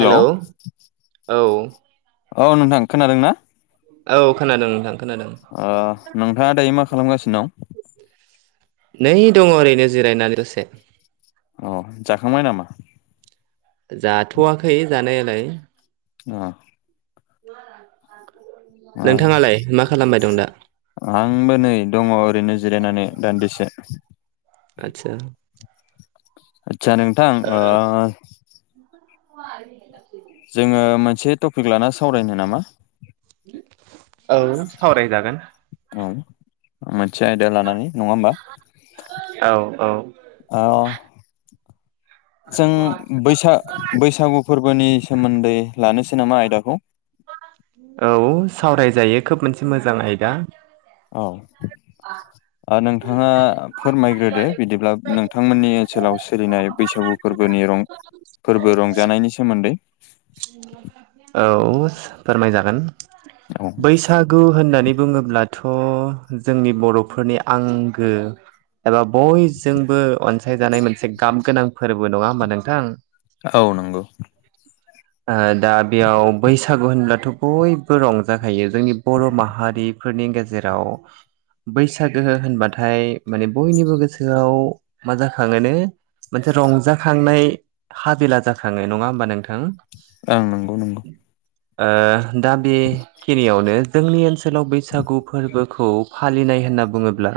हेल' औ औ नोंथां खोनादों ना? औ खोनादों नोंथां खोनादों। ओ-नोंथाङा दायो मा खालामगासिनो दं। नै दङ ओरैनो जिरायनानै दसे। अ जाखांबाय नामा? जाथ'वाखै जानायालाय अ' ओ नोंथाङालाय मा खालामबाय दं दा आंबो नै दङ ओरैनो जिरायनानै दान्दिसे। आतसा आदसा नोंथां ओ [unintelligible] [inaudible] जोङो मोनसे टपिक लाना सावरायनो नामा? औ सावरायजागोन औ मोनसे आयदा लानानै नङा होमबा औ औ ओ- जों बैसा- बैसागु फोरबोनि सोमोन्दै लानोसै नामा आयदाखौ? औ सावरायजायो खोब मोनसे मोजां आयदा औ। [unintelligible] [inaudible] ओ-नोंथाङा फोरमायग्रोदो बिदिब्ला नोंथांमोननि ओनसोलाव सोलिनाय बैसागु फोरबोनि फोरबो रंजानायनि सोमोन्दै औ फोरमाय जागोन औ बैसाग गु होननानै बुङोब्लाथ' जोंनि बर'फोरनि आंगो एबा बयजोंबो अनसायजानाय मोनसे गाब गोनां फोरबो नङा होमबा नोंथां? औ नंगौ। दा बेयाव बैसागु होनब्लाथ' बयबो रंजाखायो जोंनि बर' माहारिफोरनि गेजेराव बैसागु गोहो होनबाथाय माने बयनिबो गोसोआव मा जाखाङोनो मोनसे रंजाखांनाय हाबिला जाखाङो नङा होमबा नोंथां ओं नंगौ नंगौ ओ दा बेखिनियावनो जोंनि ओनसोलाव बैसागु फोरबो खौ फालिनाय होनना बुङोब्ला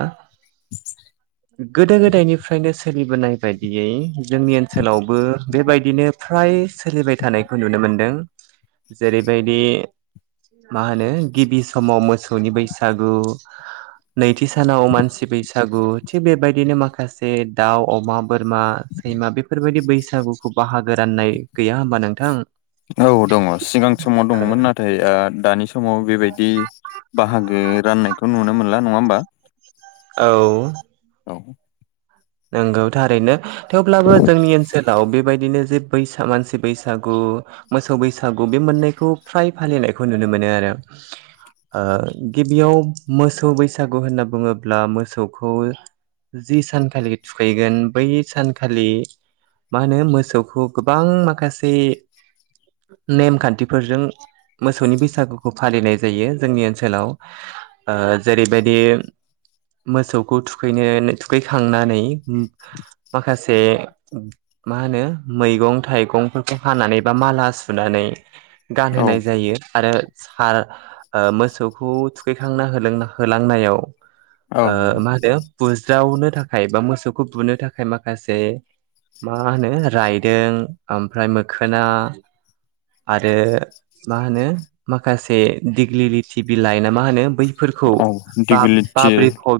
गोदो गोदायनिफ्रायनो सोलिबोनाय बेबायदियै जोंनि ओनसोलावबो बेबायदिनो फ्राय सोलिबाय थानायखौ नुनो मोनदों। जेरैबायदि मा होनो गिबि समाव मोसौनि बैसागु नैथि सानाव मानसि बैसागु थिग बेबायदिनो माखासे दाउ अमा बोरमा सैमा बेफोरबायदि बैसागुखौ बाहागो राननाय गैया होमबा नोंथां औ दङ सिगां समाव दङमोन नाथाय ओ दानि समाव बेबायदि बाहागो राननायखौ नुनो मोनला नङा होमबा औ औ नंगौ थारैनो थेवब्लाबो जोंनि ओनसोल ओनसोलाव बेबायदिनो जे बैसाग मानसि बैसागु मोसौ बैसागु बे मोननायखौ फ्राय फालिनायखौ नुनो मोनो आरो ओ गिबियाव मोसौ बैसागु होनना बुङोब्ला मोसौखौ जि सानखालि थुखैगोन बै सानखालि मा होनो मोसौखौ गोबां माखासे नेमखान्थिफोरजों मोसौनि बैसागुखौ फालिनाय जायो जोंनि ओनसोलाव ओ जेरैबायदि मोसौखौ थुखैनो थुखैखांनानै माखासे मा होनो मैगं थाइगंफोरखौ हानानै बा माला सुनानै औ गानहोनाय जायो आरो सार ओ मोसौखौ थुखैखांना होलोंना होलांनायाव ओ औ मा होनो बुज्रावनो थाखाय बा मोसौखौ बुनो थाखाय माखासे मा होनो रायदों ओमफ्राय मोखोना आरो मा होनो माखासे दिग्लिलिटि बिलाइ ना मा होनो बैफोरखौ औ ब दिगिलिटि बाब्रि ख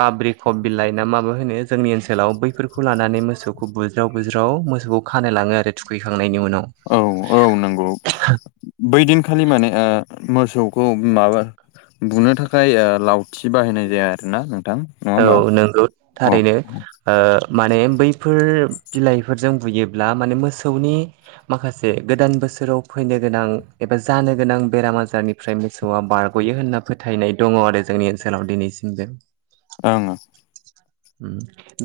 बाब्रि ख बिलाइ ना माबा होनो जोंनि ओनसोलाव बैफोरखौ लानानै मोसौखौ बुज्राव-बुज्राव मोसौखौ खानो लाङो आरो थुखैखांनायनि उनाव औ-औ नंगौ बैदिनखालि माने ओ मोसौखौ माबा बुनो थाखाय ओ लाव थि बाहायनाय जाया आरोना नोंथां नङा होनबा औ नंगौ थारैनो ओ माने बैफोर बिलाइफोरजों बुयोब्ला माने मोसौनि माखासे गोदान बोसोराव फैनो गोनां एबा जानो गोनां बेराम आजारनि फ्राय मोसौआ बारग'यो होनना फोथायनाय दङ आरो जोंनि ओनसोलाव दिनैसिमबो। ओं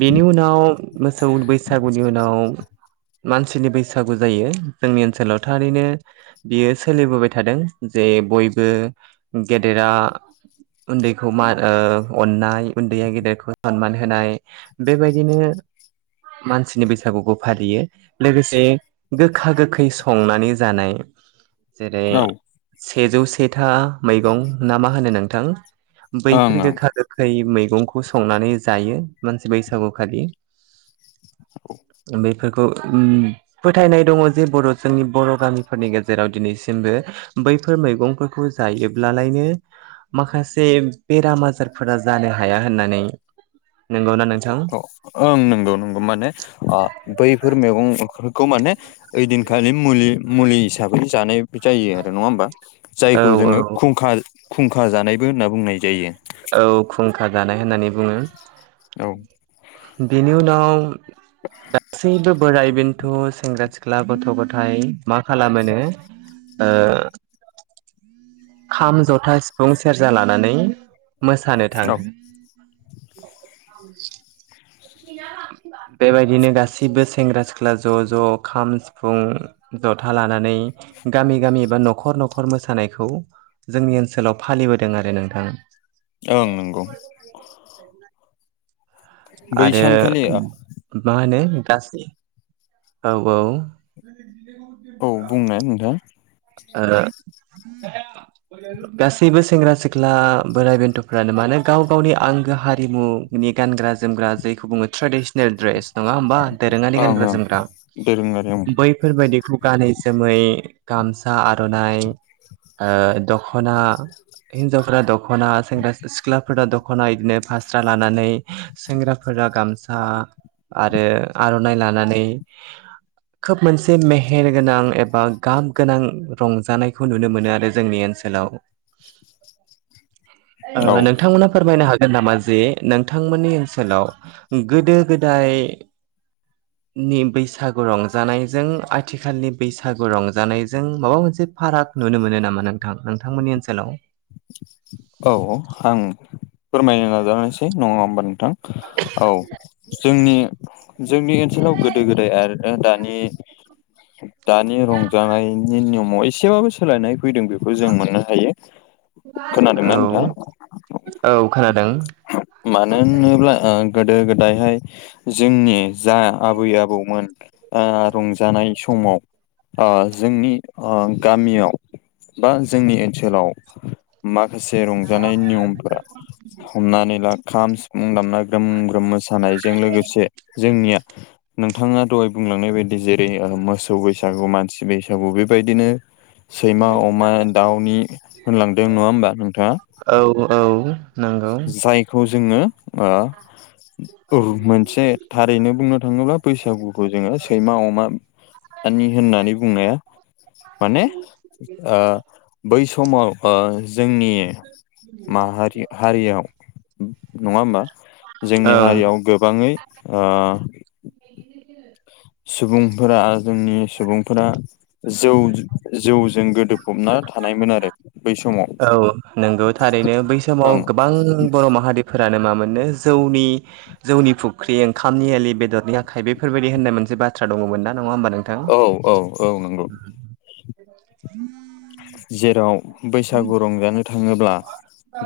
बेनि उनाव मोसौ बैसागुनि उनाव मानसिनि बैसागु जायो जोंनि ओनसोलाव थारैनो बियो सोलिबोबाय थादों जे बयबो गेदेरा उन्दै खौ मान ओ अननाय उन्दैया गेदेरखौ सनमान होनाय बेबायदिनो मानसिनि बैसागुखौ फालियो लोगोसे गोखा गोखै संनानै जानाय जेरै औ सेजौ सेथा मैगं ना मा होनो नोंथां ओं बैफोर ओं गोखा गोखै मैगंखौ संनानै जायो मानसि बैसागुखालि लांदां बेफोरखौ उम फोथायनाय दङ जे बर' जोंनि बर' गामिफोरनि गेजेराव दिनैसिमबो बैफोर मैगंफोरखौ जायोब्लालायनो माखासे बेराम आजारफोरा जानो हाया होननानै नंगौना नोंथां। अ ओं नंगौ नंगौ माने ओ बैफोर मैगंफोरखौ माने ओइदिनखालि मुलि मुलि हिसाबै जानाय जायो आरो नङा होमबा औ जायखौ औ जोङो खुंखा खुंखा जानायबो होनना बुंनाय जायो औ खुंखा जानाय होननानै बुङो औ बेनि उनाव लांदां गासैबो बोराइ बेन्थ' सेंग्रा सिख्ला गथ' गथाय मा खालामोनो ओ खाम, जथा, सिफुं, सेरजा लानानै मोसानो औ थाङो। [inaudible] बेबायदिनो गासैबो सेंग्रा-सिख्ला ज' ज' खाम, सिफुं जथा लानानै गामि गामिबा न'खर न'खर मोसानायखौ। जोंनि ओनसोलाव फालिबोदों आरो नोंथाङा। ओं नंगौ। बै आरो सानखालि मा होनो गाज्रि औ औ [inaudible] औ बुंनो नोंथां आ गासैबो सेंग्रा-सिख्ला बोराइ बेन्थ'फ्रानो मानो गाव गावनि आंगो हारिमु बिनि गानग्रा-जोमग्रा जायखौ बुङो ट्रेडिसनेल ड्रेस। नङा होमबा दोरोङारि ओं गानग्रा ओं जोमग्रा दोरोङारि बैफोरबायदिखौ गानै जोमै गामसा आर'नाइ ओ दख'ना हिनजावफोरा दख'ना सेंग्रा सिख्लाफोरा दख'ना बिदिनो फास्रा लानानै। सेंग्राफोरा गामसा आरो आर'नाइ लानानै। खोब मोनसे मेहेर गोनां एबा गाब गोनां रंजानायखौ नुनो मोनो आरो जोंनि ओनसोलाव। ओ औ नोंथांमोना फोरमायनो हा गोन नामा जे नोंथांमोननि ओनसोलाव गोदो-गोदाय नि बैसागु रंजानायजों आथिखालनि बैसागु रंजानाय जों माबा मोनसे फाराग नुनो मोनो नामा नोंथां नोंथांमोननि ओनसोलाव। औ आं फोरमायनो नाजानोसै नङा होमबा नोंथां औ जोंनि जोंनि ओनसोलाव गोदो-गोदाय आरो दानि दानि रंजानायनि नियमाव एसेबाबो सोलायनाय फैदों बेखौ जों मोननो हायो। खोनादोंना औ नोंथां औ खोनादों। मानो होनोब्ला गोदो-गोदायहाय जोंनि जा आबै आबौमोन ओ रंजानाय समाव ओ जोंनि ओ गामियाव बा जोंनि ओनसोलाव। माखासे रंजानाय नियमफोरा हमनानै ला खाम, सिफुं दामना ग्रोम ग्रोम मोसानायजों लोगोसे। जोंनिया नोंथाङा दहाय बुंलांनाय बायदि जेरै मोसौ बैसागु मानसि बैसा थेवबो बेबायदिनो सैमा, अमा, दाउनि होनलांदों नङा होमबा नोंथाङा। औ औ नंगौ जायखौ जोङो ओ औ मोनसे थारैनो बुंनो थाङोब्ला बैसागुखौ जोङो सैमा, अमा आनि होननानै बुंनाया। माने बै समाव ओ जोंनि माहारि हारियाव नङा होमबा जोंनि ओं हारियाव गोबाङै सुबुंफोरा जोंनि सुबुंफोरा जौ जौजों गोदोफबना थानायमोन आरो। बै समाव औ नंगौ थारैनो बै समाव ओं गोबां बर' माहारि फोरानो मा मोनो जौनि जौनि फुख्रि ओंखामनि एलि बेदरनि आखाइ बेफोरबायदि होननाय मोनसे बाथ्रा दङमोन नङा होमबा नों औ औ औ नंगौ [inaudible] जेराव बैसागु रंजानो थाङोब्ला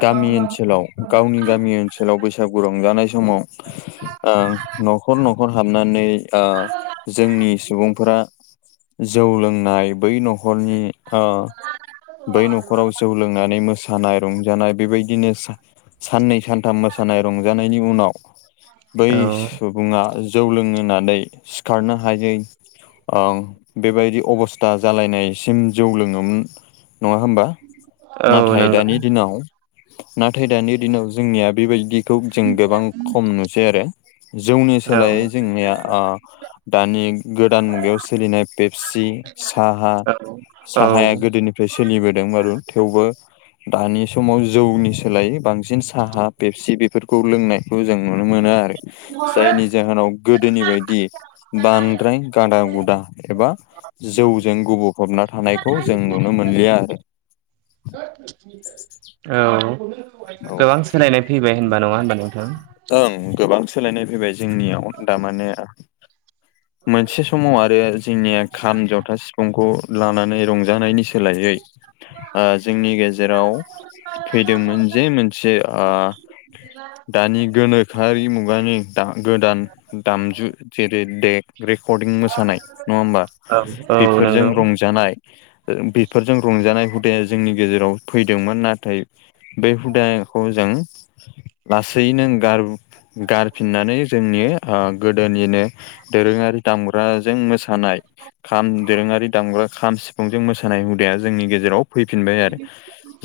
गामि ओनसोलाव गावनि गामि ओनसोलाव बैसागु रंजानाय समाव [inaudible] ओ न'खर न'खर हाबनानै ओ जोंनि सुबुंफोरा जौ लोंनाय बै न'खरनि ओ बै न'खराव जौ लोंनानै मोसानाय रंजानाय बेबायदिनो साननै सानथाम मोसानाय रंजानायनि उनाव बै सुबुङा जौ लोंनानै सिखारनो हायै ओ बेबायदि अबस्था जालायनायसिम जौ लोङोमोन नङा होमबा। औ नाथाय नंगौ दानि दिनाव नाथाय दानि दिनाव जोंनिया बेबायदि खौ जों गोबां खम नुसै आरो जौनि औ सोलायै जोंनिया ओ दानि गोदान मुगायाव सोलिनाय पेपसि साहा औ औ साहाया गोदोनि फ्राय सोलिबोदों मारुन थेवबो दानि समाव जौनि सोलायै बां सिन साहा बेपसि बेफोरखौ लोंनायखौ जों नुनो मोनो आरो। जायनि जाहोनाव गोदोनि बायदि बांद्राय गादा गुदा एबा जौजों गुबफबना थानायखौ जों नुनो मोनलिया आरो। औ औ गोबां सोलायनाय फैबाय होनबा नङा होनबा नोंथां। ओं गोबां सोलायनाय फैबाय जोंनियाव दा माने मोनसे समाव आरो जोंनिया खाम जथा सिफुंखौ लानानै रंजानायनि सोलायै ओ जोंनि गेजेराव फैदोंमोन जे मोनसे ओ दानि गोनोखोआरि मुगानि गोदान दामजु जेरै देग रेकर्डिं मोसानाय नङा होमबा औ औ बेफोरजों नंगौ रंजानाय। बेफोरजों रंजानाय हुदाया जोंनि गेजेराव फैदोंमोन नाथाय बै हुदाखौ जों लासैनो गारफिननानै जोंनि ओ गोदोनिनो दोरोङारि दामग्राजों मोस खाम दोरोङारि दामग्रा खाम सिफुंजों मोसानाय हुदाया जोंनि गेजेराव फैफिनबाय आरो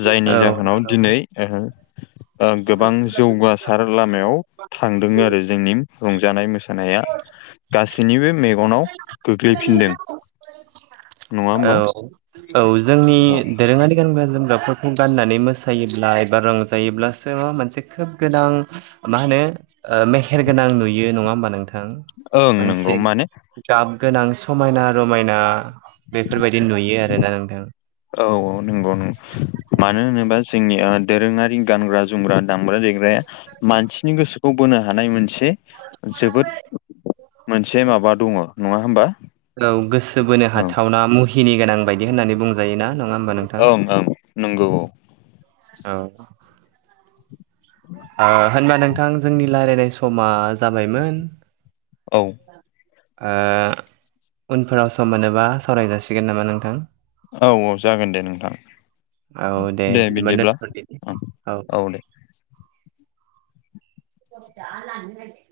जायनि औ जाहोनाव नंगौ दिनै ओ ओ गोबां जौगासार लामायाव थांदों आरो जोंनि रंजानाय मोसानाया। गासैनिबो मेगनाव गोग्लैफिनदों। नङा औ होमबा औ जोंनि औ दोरोङारि गानग्रा जोमग्राफोरखौ गाननानै मोसायोब्ला एबा रंजायोब्लासो मा मोनसे खोब गोदां मा होनो ओ मेहेर गोनां नुयो नङा होमबा नोंथां। ओं मोनसे नोंगौ माने गाब गोनां समायना रमायना बेफोरबायदि नुयो आरोना नोंथां। औ औ नंगौ नंगौ मानो होनोबा जोंनि दोरोङारि गानग्रा जोमग्रा दामग्रा देग्राया मानसिनि गोसोखौ बोनो हानाय मोनसे जोबोद मोनसे माबा दङ नङा होमबा औ गोसो बोनो ओं हाथावना मुहि नि गोनां बायदि होननानै बुंजाय ना नङा होमबा नोंथां ओं ओं नंगौ औ होनबा नोंथां जोंनि रायज्लायनाय समा जाबायमोन औ। ओ उनफोराव सम मोनोबा सावराय जासिगोन नामा नोंथां। औ औ जागोन दे नोंथां औ दे बिदिबा बिदिब्ला दोनथ'दिनि ओं औ दे। [inaudible]